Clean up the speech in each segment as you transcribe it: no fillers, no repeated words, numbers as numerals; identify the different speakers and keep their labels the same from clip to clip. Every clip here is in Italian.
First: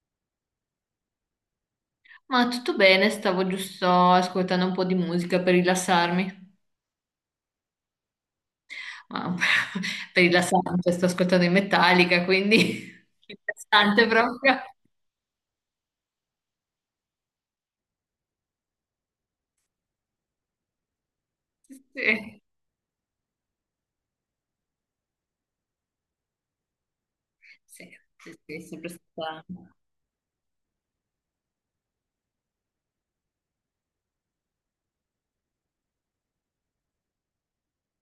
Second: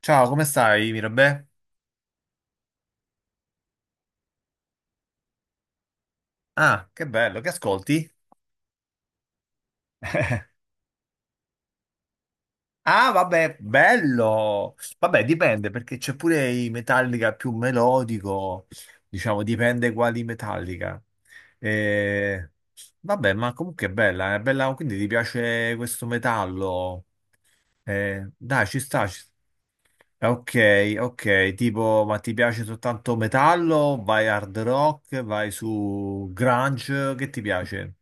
Speaker 1: Ciao, come stai, Mirabè?
Speaker 2: Ma tutto bene, stavo giusto ascoltando un po' di musica per rilassarmi.
Speaker 1: Ah, che bello, che ascolti?
Speaker 2: Ma per rilassarmi, cioè, sto ascoltando in Metallica, quindi
Speaker 1: Ah, vabbè,
Speaker 2: interessante proprio.
Speaker 1: bello! Vabbè, dipende, perché c'è pure i Metallica più melodico, diciamo, dipende quali Metallica.
Speaker 2: Sì,
Speaker 1: Eh, Vabbè, ma comunque è bella, quindi ti piace questo metallo?
Speaker 2: sì, sì, sì,
Speaker 1: Dai, ci
Speaker 2: sempre
Speaker 1: sta, ci sta.
Speaker 2: stato.
Speaker 1: Ok, ok, tipo, ma ti piace soltanto metallo? Vai hard rock, vai su grunge, che ti piace?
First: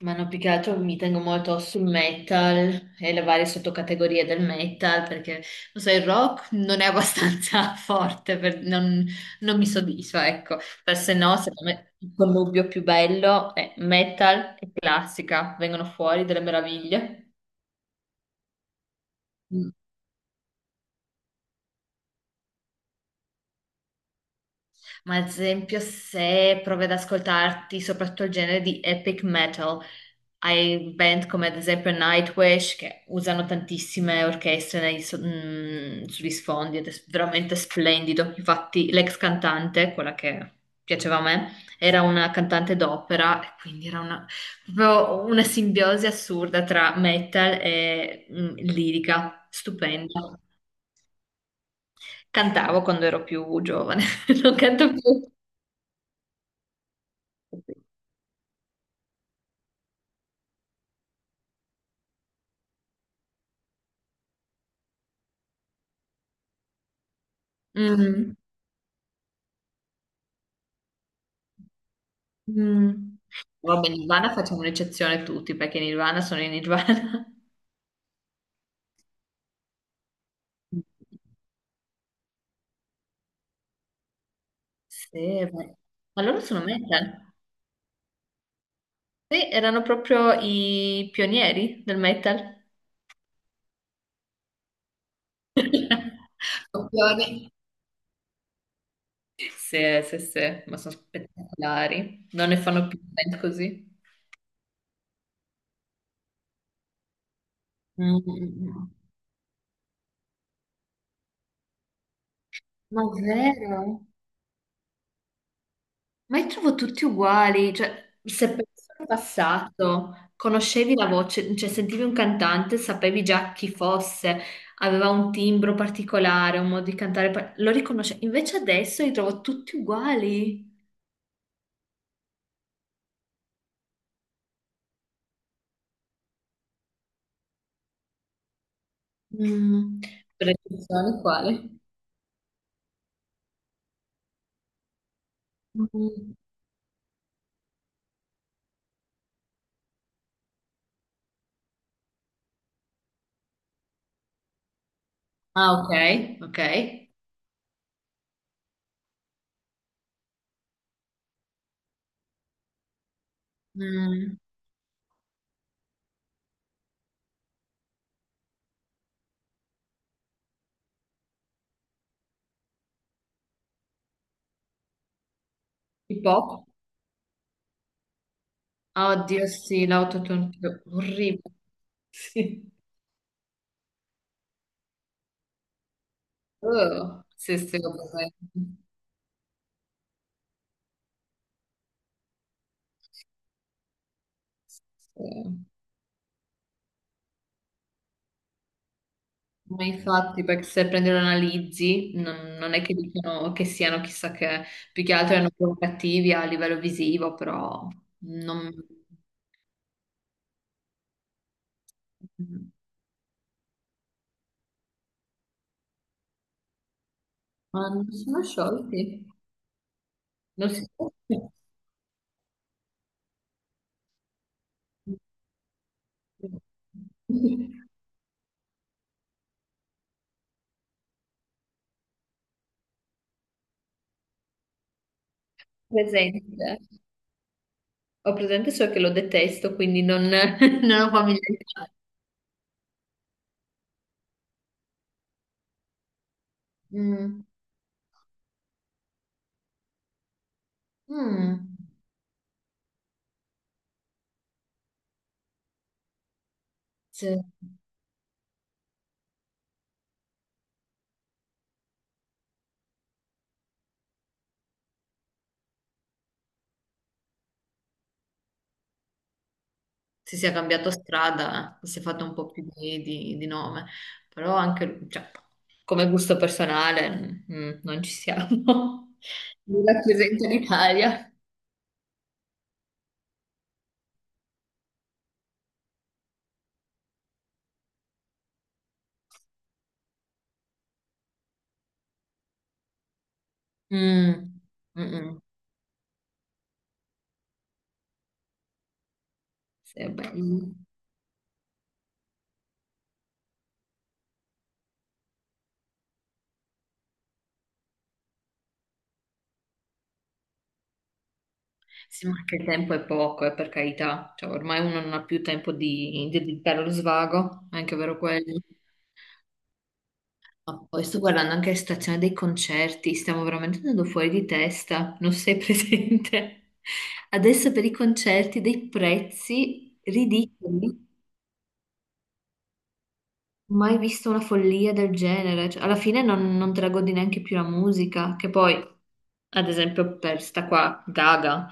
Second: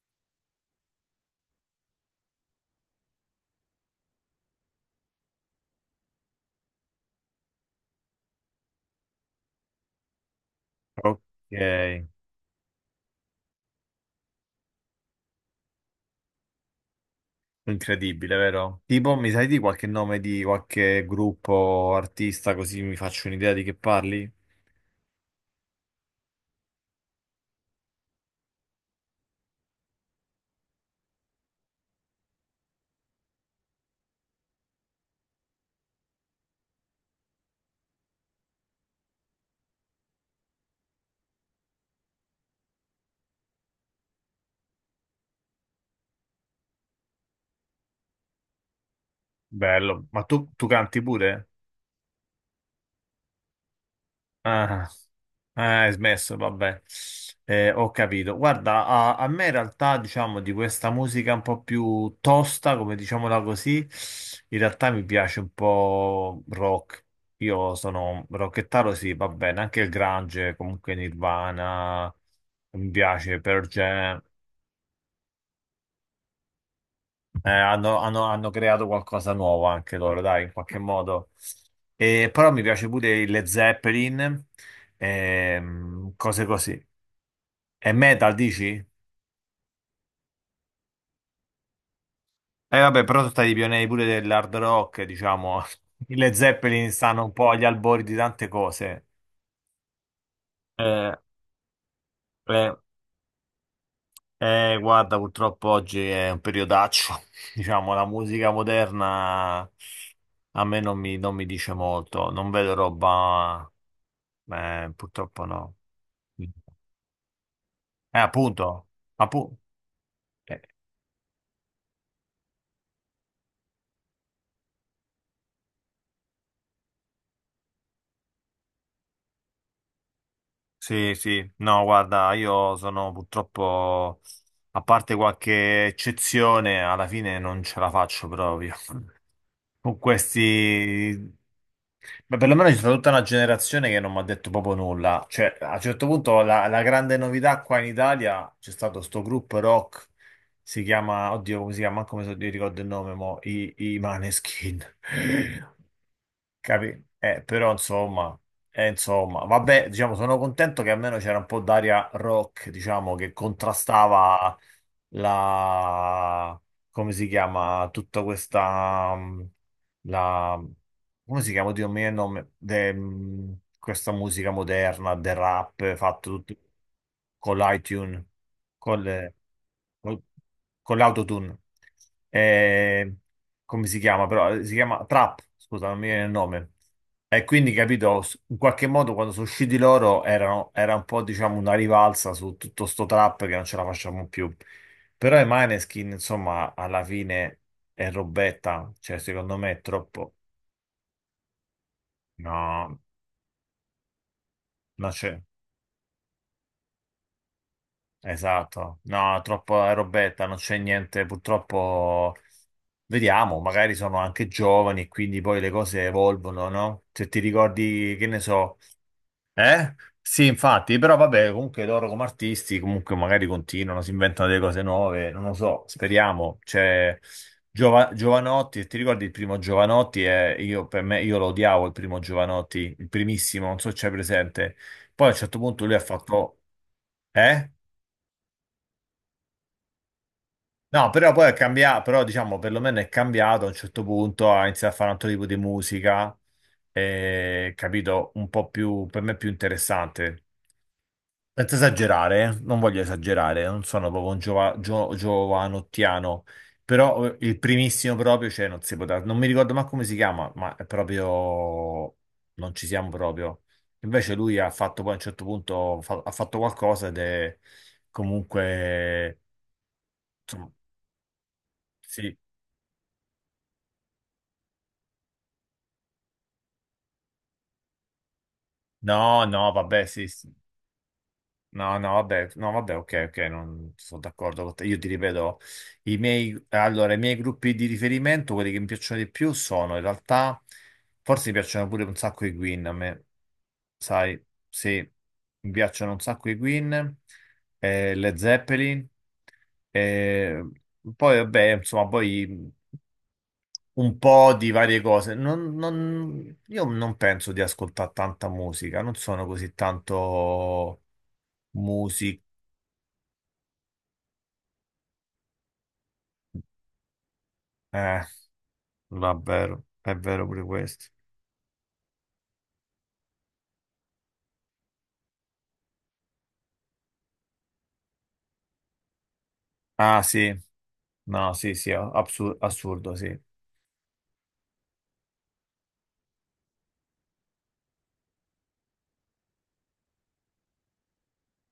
Speaker 2: Ma no, più che altro mi tengo molto sul metal e le varie sottocategorie del metal perché, lo so, il rock non è abbastanza forte, non, non mi soddisfa, ecco. Per se
Speaker 1: Ok.
Speaker 2: no, secondo me il connubio più bello è metal e classica, vengono fuori delle meraviglie.
Speaker 1: Incredibile, vero? Tipo, mi sai di qualche nome di qualche gruppo, artista, così mi faccio un'idea di che parli?
Speaker 2: Ma ad esempio, se provi ad ascoltarti soprattutto il genere di epic metal, hai band come ad esempio Nightwish che usano tantissime orchestre sugli sfondi ed è veramente splendido. Infatti, l'ex cantante, quella che piaceva a me, era una cantante d'opera e quindi era una, proprio una simbiosi assurda tra metal e lirica,
Speaker 1: Bello. Ma
Speaker 2: stupenda.
Speaker 1: tu canti pure?
Speaker 2: Cantavo quando ero più giovane, non
Speaker 1: Ah,
Speaker 2: canto più.
Speaker 1: ah, hai smesso, vabbè. Ho capito. Guarda, a me in realtà, diciamo, di questa musica un po' più tosta, come diciamola così, in realtà mi piace un po' rock. Io sono
Speaker 2: Mm,
Speaker 1: rockettaro, sì, va bene, anche il grunge, comunque Nirvana, mi
Speaker 2: mm.
Speaker 1: piace Pearl
Speaker 2: Vabbè, in
Speaker 1: Jam.
Speaker 2: Nirvana facciamo un'eccezione tutti perché Nirvana sono in Nirvana.
Speaker 1: Hanno creato qualcosa nuovo anche loro, dai, in qualche modo. E, però mi piace pure il Led Zeppelin,
Speaker 2: Sì, beh, ma loro
Speaker 1: cose
Speaker 2: sono
Speaker 1: così.
Speaker 2: metal.
Speaker 1: È metal, dici?
Speaker 2: Sì, erano proprio i pionieri del metal.
Speaker 1: Eh vabbè, però sono stati pionieri pure dell'hard rock, diciamo. I Led Zeppelin stanno un po'
Speaker 2: Copioni.
Speaker 1: agli albori di tante cose.
Speaker 2: Sì, sì, sì, ma sono
Speaker 1: Eh,
Speaker 2: spettacolari. Non ne
Speaker 1: eh,
Speaker 2: fanno più band così.
Speaker 1: Guarda, purtroppo oggi è un periodaccio. Diciamo, la
Speaker 2: Mm,
Speaker 1: musica
Speaker 2: mm, mm.
Speaker 1: moderna a me non mi dice molto. Non vedo
Speaker 2: Ma
Speaker 1: roba...
Speaker 2: vero?
Speaker 1: purtroppo no.
Speaker 2: Ma li
Speaker 1: Eh,
Speaker 2: trovo tutti uguali, cioè se
Speaker 1: Appunto,
Speaker 2: penso al
Speaker 1: appu-
Speaker 2: passato,
Speaker 1: eh,
Speaker 2: conoscevi la voce, cioè sentivi un cantante, sapevi già chi fosse, aveva un timbro particolare, un modo di cantare, lo riconoscevi. Invece adesso li trovo tutti uguali.
Speaker 1: sì, sì, no, guarda, io sono purtroppo, a parte qualche eccezione, alla fine non ce la faccio proprio. Con
Speaker 2: Mm. Per eccezione
Speaker 1: questi...
Speaker 2: quale?
Speaker 1: Beh, perlomeno c'è stata tutta una generazione che non mi ha detto proprio nulla. Cioè, a un certo
Speaker 2: Mm.
Speaker 1: punto la grande novità qua in Italia c'è stato sto gruppo rock, si chiama, oddio, come si chiama, manco mi ricordo il nome, mo, i Maneskin.
Speaker 2: Ah, ok, ok.
Speaker 1: Capi? Però insomma, insomma, vabbè, diciamo, sono contento che almeno c'era un po' d'aria rock, diciamo, che
Speaker 2: Mm.
Speaker 1: contrastava la, come si chiama, tutta questa, la, come si chiama, Dio mio, il nome, questa musica moderna, del rap,
Speaker 2: Hip
Speaker 1: fatto tutto
Speaker 2: hop?
Speaker 1: con l'iTunes, con
Speaker 2: Ah,
Speaker 1: le-
Speaker 2: oddio, sì,
Speaker 1: col-
Speaker 2: l'autotune,
Speaker 1: con
Speaker 2: orribile.
Speaker 1: l'autotune.
Speaker 2: Sì.
Speaker 1: Eh, Come si chiama però? Si chiama Trap, scusa, non mi viene il nome.
Speaker 2: Oh,
Speaker 1: E
Speaker 2: sì,
Speaker 1: quindi
Speaker 2: sì,
Speaker 1: capito,
Speaker 2: ovviamente.
Speaker 1: in qualche modo quando sono usciti loro erano, era un po' diciamo una rivalsa su tutto sto trap che non ce la facciamo più.
Speaker 2: Sì.
Speaker 1: Però i Maneskin, insomma, alla fine è robetta, cioè secondo me è
Speaker 2: Ma
Speaker 1: troppo...
Speaker 2: infatti, perché se prendi e lo analizzi, non è che
Speaker 1: No,
Speaker 2: dicono che siano chissà che, più
Speaker 1: non
Speaker 2: che altro
Speaker 1: c'è...
Speaker 2: erano provocativi a livello visivo, però non,
Speaker 1: Esatto, no, troppo è robetta, non c'è niente, purtroppo... Vediamo, magari sono anche giovani e quindi poi le cose evolvono, no? Se ti
Speaker 2: ma non
Speaker 1: ricordi, che ne
Speaker 2: sono
Speaker 1: so
Speaker 2: sciolti.
Speaker 1: eh? Sì,
Speaker 2: Non si...
Speaker 1: infatti, però vabbè, comunque loro come artisti comunque magari continuano, si inventano delle cose nuove, non lo so, speriamo. C'è Giovanotti, ti ricordi il primo Giovanotti? Io, per me, io lo odiavo il primo Giovanotti, il primissimo, non so se c'è presente. Poi a un certo punto lui ha
Speaker 2: Presente.
Speaker 1: fatto... Eh?
Speaker 2: Ho presente solo che lo detesto, quindi non, non ho
Speaker 1: No, però poi è
Speaker 2: familiarità.
Speaker 1: cambiato, però diciamo perlomeno è cambiato a un certo punto, ha iniziato a fare un altro tipo di musica,
Speaker 2: Mm.
Speaker 1: capito, un po' più, per me più interessante. Senza
Speaker 2: Mm.
Speaker 1: esagerare, non voglio esagerare, non sono proprio un giovanottiano, però
Speaker 2: Sì,
Speaker 1: il primissimo proprio, cioè non si poteva, non mi ricordo manco come si chiama, ma è proprio, non ci siamo proprio. Invece lui ha fatto poi a un certo punto, ha fatto qualcosa ed è comunque,
Speaker 2: si sia
Speaker 1: insomma,
Speaker 2: cambiato strada, si è fatto un
Speaker 1: sì,
Speaker 2: po' più di, di nome, però anche cioè, come gusto personale mm, mm, non ci siamo.
Speaker 1: no, no,
Speaker 2: Mi
Speaker 1: vabbè, sì,
Speaker 2: rappresenta
Speaker 1: sì.
Speaker 2: l'Italia.
Speaker 1: No, no, vabbè, no, vabbè, ok, ok, non sono d'accordo con te. Io ti ripeto, i miei, allora, i miei gruppi di riferimento, quelli che mi piacciono di più, sono in realtà, forse mi piacciono pure un sacco i Queen a me, sai,
Speaker 2: Mm,
Speaker 1: sì,
Speaker 2: mm, mm.
Speaker 1: mi piacciono un sacco i Queen, Led Zeppelin,
Speaker 2: Sì, vabbè,
Speaker 1: eh,
Speaker 2: mm.
Speaker 1: poi vabbè, insomma, poi un po' di varie cose. Io non penso di ascoltare tanta musica, non sono così tanto
Speaker 2: Sì, ma
Speaker 1: music.
Speaker 2: anche il tempo è poco, per carità. Cioè, ormai uno non ha più tempo di dedicare allo svago, è anche vero
Speaker 1: Eh,
Speaker 2: quello.
Speaker 1: Vabbè, è vero pure
Speaker 2: Ma poi
Speaker 1: questo.
Speaker 2: sto guardando anche la situazione dei concerti, stiamo veramente andando fuori di testa, non sei presente? Adesso per i concerti dei prezzi
Speaker 1: Ah sì,
Speaker 2: ridicoli,
Speaker 1: no, sì, sì, assurdo, sì.
Speaker 2: mai visto una follia del genere. Cioè, alla fine non, non te la godi neanche più la musica, che poi, ad esempio per sta qua, Gaga,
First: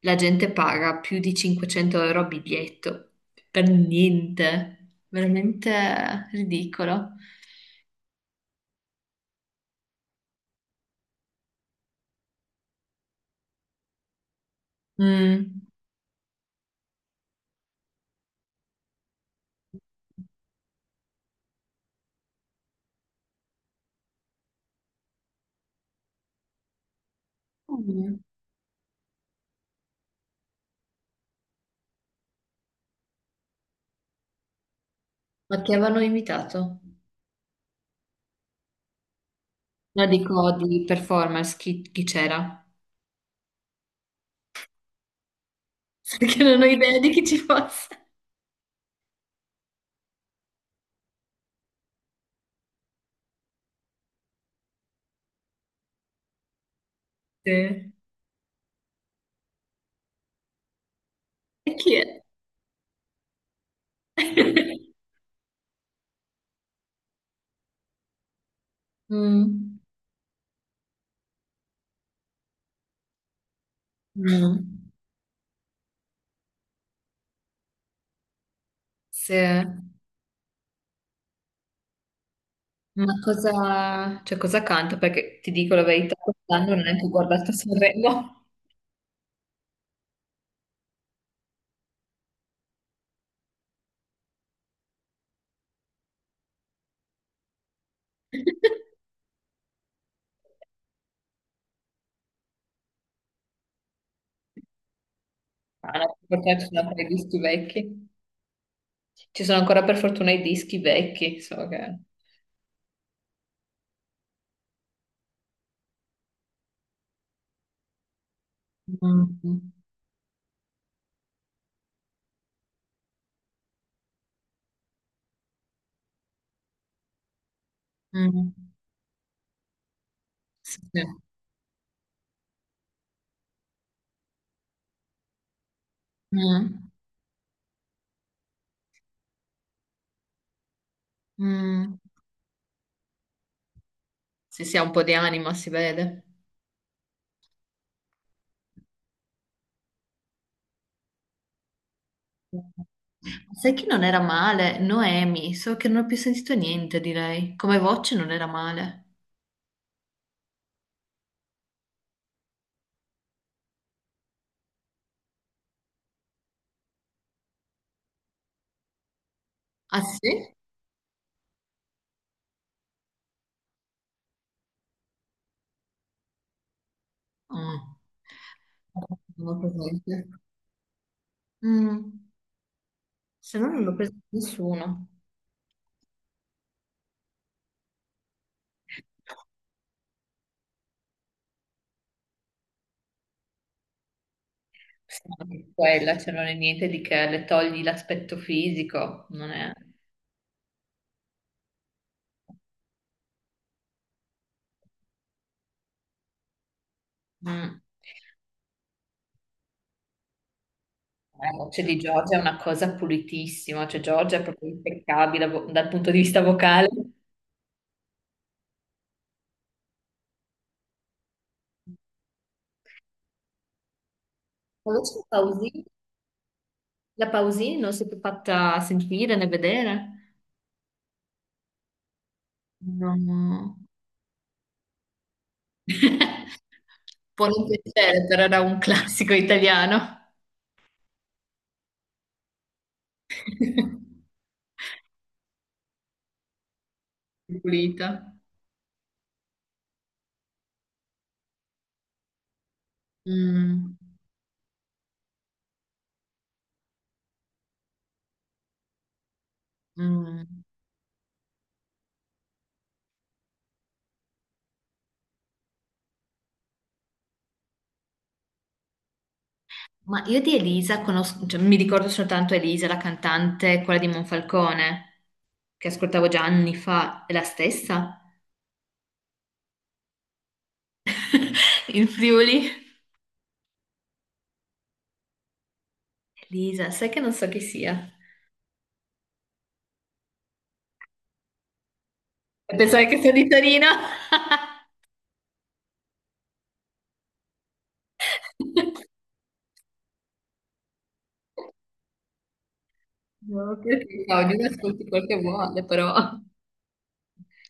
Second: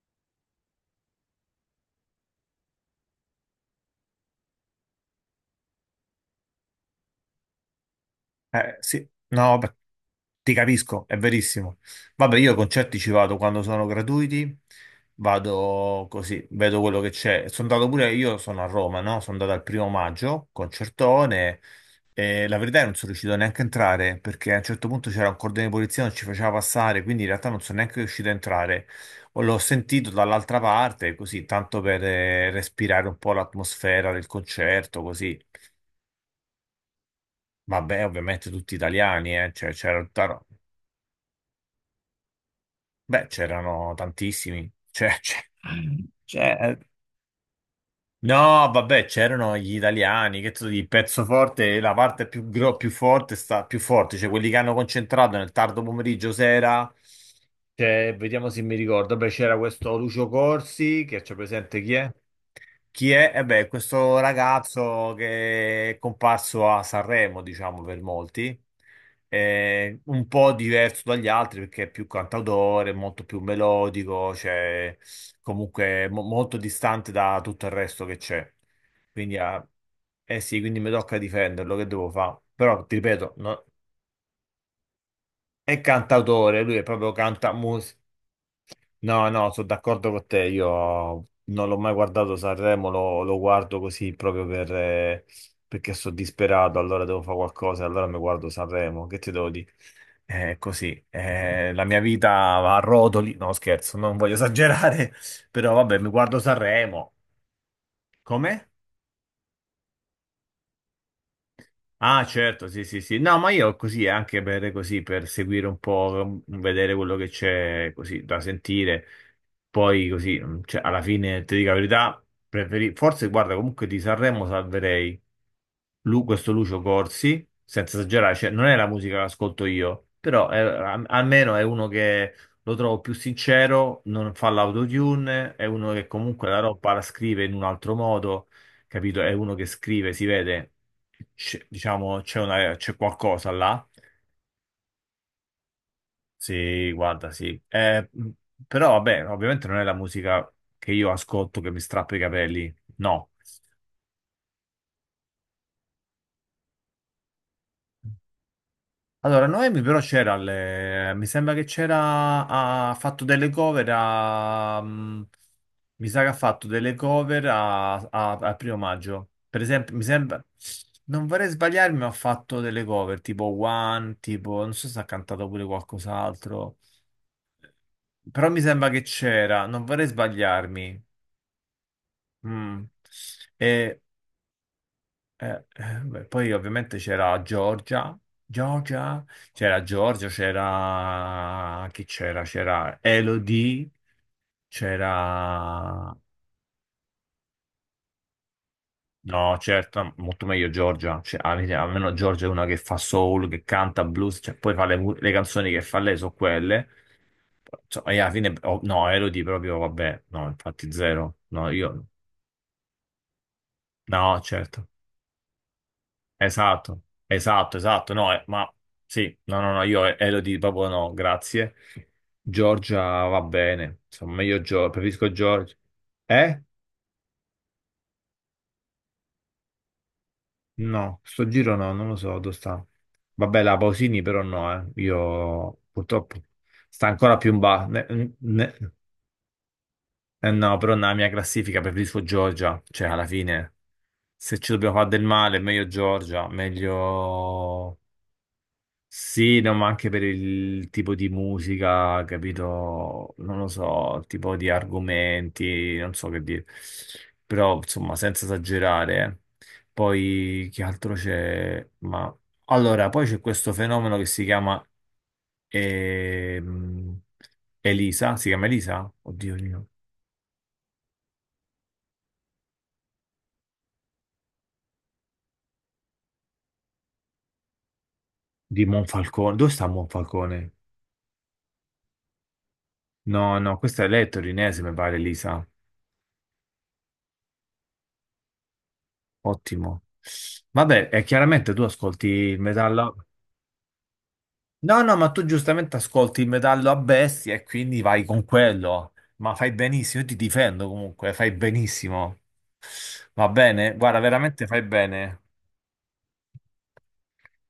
Speaker 2: la gente paga più di 500 € a biglietto, per niente, veramente ridicolo.
Speaker 1: Sì, no, beh, ti capisco, è verissimo. Vabbè, io a concerti ci vado quando sono gratuiti,
Speaker 2: Mm.
Speaker 1: vado così, vedo quello che c'è. Sono andato pure, io sono a Roma, no? Sono andato al primo maggio, concertone, e la verità è che non sono riuscito neanche a entrare, perché a un certo punto c'era un cordone di polizia, non ci faceva passare, quindi in realtà non sono neanche
Speaker 2: Mm.
Speaker 1: riuscito a entrare. O l'ho sentito dall'altra parte, così, tanto per respirare un po' l'atmosfera del concerto, così.
Speaker 2: Ma chi avevano invitato?
Speaker 1: Vabbè, ovviamente tutti italiani, cioè, c'era
Speaker 2: No,
Speaker 1: tutta
Speaker 2: dico di performance, chi, chi c'era?
Speaker 1: Beh, c'erano tantissimi. Cioè,
Speaker 2: Perché non ho
Speaker 1: c'è-
Speaker 2: idea di chi ci fosse.
Speaker 1: no, vabbè, c'erano gli italiani, che tu dici, il pezzo forte, la parte più, più forte sta più forte, cioè quelli che hanno concentrato nel tardo pomeriggio sera.
Speaker 2: Sì. E
Speaker 1: Cioè, vediamo se mi ricordo. Beh, c'era questo Lucio Corsi, che c'è presente chi
Speaker 2: chi
Speaker 1: è?
Speaker 2: è?
Speaker 1: Chi è? Eh beh, questo ragazzo che è comparso a Sanremo, diciamo per molti,
Speaker 2: Mm,
Speaker 1: è un po' diverso dagli altri perché è più cantautore, molto più melodico,
Speaker 2: mm,
Speaker 1: cioè comunque molto distante da tutto il resto che c'è.
Speaker 2: sì.
Speaker 1: Quindi, ah,
Speaker 2: Ma
Speaker 1: eh sì, quindi mi tocca difenderlo, che devo fare? Però, ti ripeto, no-
Speaker 2: cosa, cioè, cosa canta? Perché ti dico
Speaker 1: è
Speaker 2: la verità,
Speaker 1: cantautore,
Speaker 2: quest'anno
Speaker 1: lui
Speaker 2: non
Speaker 1: è
Speaker 2: ho neanche
Speaker 1: proprio
Speaker 2: guardato
Speaker 1: canta.
Speaker 2: Sanremo.
Speaker 1: No, no, sono d'accordo con te. Io non l'ho mai guardato Sanremo, lo guardo così proprio per, perché sono disperato. Allora devo fare qualcosa, allora mi guardo Sanremo. Che ti devo dire? È così. La mia vita va a rotoli. No, scherzo, non voglio esagerare, però
Speaker 2: Ah,
Speaker 1: vabbè, mi
Speaker 2: no, per
Speaker 1: guardo
Speaker 2: fortuna ci sono ancora i
Speaker 1: Sanremo.
Speaker 2: dischi vecchi.
Speaker 1: Come?
Speaker 2: Ci sono ancora per fortuna i dischi vecchi, so che...
Speaker 1: Ah, certo, sì, sì, sì. No, ma io così, anche per, così, per seguire un po', vedere quello che c'è così da sentire.
Speaker 2: Mm, mm,
Speaker 1: Poi così, cioè, alla fine, ti dico la verità, preferi... forse, guarda, comunque di Sanremo salverei questo Lucio Corsi, senza esagerare, cioè, non è la musica che ascolto io, però
Speaker 2: sì.
Speaker 1: almeno è uno che lo trovo più sincero, non fa l'autotune, è uno che comunque la
Speaker 2: Mm,
Speaker 1: roba la scrive in un altro modo, capito? È uno che scrive, si vede
Speaker 2: mm.
Speaker 1: diciamo, c'è qualcosa là.
Speaker 2: Se si ha un po' di anima, si vede.
Speaker 1: Sì, guarda, sì. Però vabbè, ovviamente non è la musica che io ascolto che mi strappa i capelli. No.
Speaker 2: Sai che non era male? Noemi, so che non ho più sentito niente di lei. Come voce non era male.
Speaker 1: Allora, Noemi però c'era, mi sembra che c'era, ha fatto delle cover a, mi sa che ha fatto delle cover a, al primo maggio. Per esempio,
Speaker 2: Ah
Speaker 1: mi sembra,
Speaker 2: sì?
Speaker 1: non vorrei sbagliarmi, ma ha fatto delle cover tipo One, tipo, non so se ha cantato pure qualcos'altro.
Speaker 2: Ah.
Speaker 1: Però mi sembra che
Speaker 2: Non ho
Speaker 1: c'era, non vorrei
Speaker 2: presente.
Speaker 1: sbagliarmi.
Speaker 2: Mm.
Speaker 1: Mm.
Speaker 2: Se no non l'ho
Speaker 1: E,
Speaker 2: presa nessuno.
Speaker 1: beh, poi ovviamente c'era Giorgia, Giorgia, c'era Giorgia, c'era... chi c'era? C'era Elodie,
Speaker 2: Sì, ma anche
Speaker 1: c'era...
Speaker 2: quella, cioè non è niente di che le togli l'aspetto fisico, non
Speaker 1: No,
Speaker 2: è...
Speaker 1: certo, molto meglio Giorgia. Cioè, almeno Giorgia è una che fa soul, che canta blues, cioè, poi fa le, le canzoni che fa lei sono quelle.
Speaker 2: Mm.
Speaker 1: Insomma, e alla fine, oh, no, Elodie proprio, vabbè, no, infatti zero,
Speaker 2: La
Speaker 1: no,
Speaker 2: voce di
Speaker 1: io,
Speaker 2: Giorgia è una cosa pulitissima, cioè Giorgia
Speaker 1: no,
Speaker 2: è proprio
Speaker 1: certo.
Speaker 2: impeccabile dal punto di vista vocale.
Speaker 1: Esatto,
Speaker 2: La
Speaker 1: esatto, esatto, no, ma sì, no, no, no, io Elodie proprio no, grazie. Giorgia va bene, insomma, meglio Giorgia,
Speaker 2: voce di
Speaker 1: preferisco Giorgia.
Speaker 2: Pausini.
Speaker 1: Eh?
Speaker 2: La Pausini non si è più fatta sentire né vedere?
Speaker 1: No, sto giro no, non lo so dove sta.
Speaker 2: No,
Speaker 1: Vabbè, la
Speaker 2: no.
Speaker 1: Pausini però no, eh. Io purtroppo sta ancora
Speaker 2: Può
Speaker 1: più in
Speaker 2: non
Speaker 1: basso.
Speaker 2: piacere, però era un classico italiano.
Speaker 1: Eh no, però nella mia classifica preferisco Giorgia, cioè alla fine se ci dobbiamo fare del male, meglio Giorgia, meglio...
Speaker 2: Pulita.
Speaker 1: Sì, no, ma anche per il tipo di musica, capito? Non lo
Speaker 2: Mm,
Speaker 1: so, tipo di argomenti, non so che dire. Però, insomma, senza esagerare.
Speaker 2: mm.
Speaker 1: Poi, che altro c'è? Ma... Allora, poi c'è questo fenomeno che si chiama ehm, Elisa, si chiama Elisa? Oddio mio.
Speaker 2: Ma io di Elisa conosco, cioè, mi ricordo soltanto Elisa, la cantante, quella di Monfalcone, che ascoltavo già anni fa, è la stessa
Speaker 1: Di Monfalcone. Dove sta Monfalcone?
Speaker 2: in Friuli.
Speaker 1: No, no, questa è lei è torinese, mi pare, Elisa.
Speaker 2: Elisa, sai che non so chi sia?
Speaker 1: Ottimo. Vabbè, e chiaramente tu ascolti il
Speaker 2: Pensare che
Speaker 1: metallo.
Speaker 2: sia di Torino?
Speaker 1: No, no, ma tu giustamente ascolti il metallo a bestia e quindi vai con quello. Ma fai benissimo, io ti difendo comunque, fai benissimo. Va
Speaker 2: No,
Speaker 1: bene? Guarda,
Speaker 2: perché no,
Speaker 1: veramente
Speaker 2: ognuno
Speaker 1: fai
Speaker 2: ascolti quel
Speaker 1: bene.
Speaker 2: che vuole, però.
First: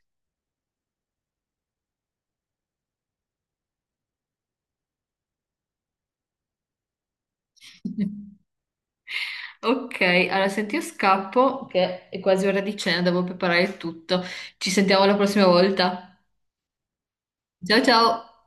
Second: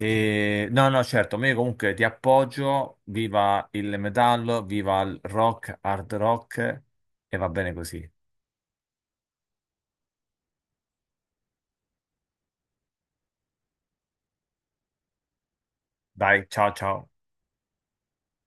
Speaker 1: No, no, certo, ma io comunque ti appoggio. Viva il metallo, viva il rock, hard rock e va bene così.
Speaker 2: Ok, allora senti, io scappo, che è quasi ora di cena, devo preparare tutto. Ci sentiamo la prossima volta.
Speaker 1: Dai, ciao ciao.
Speaker 2: Ciao ciao!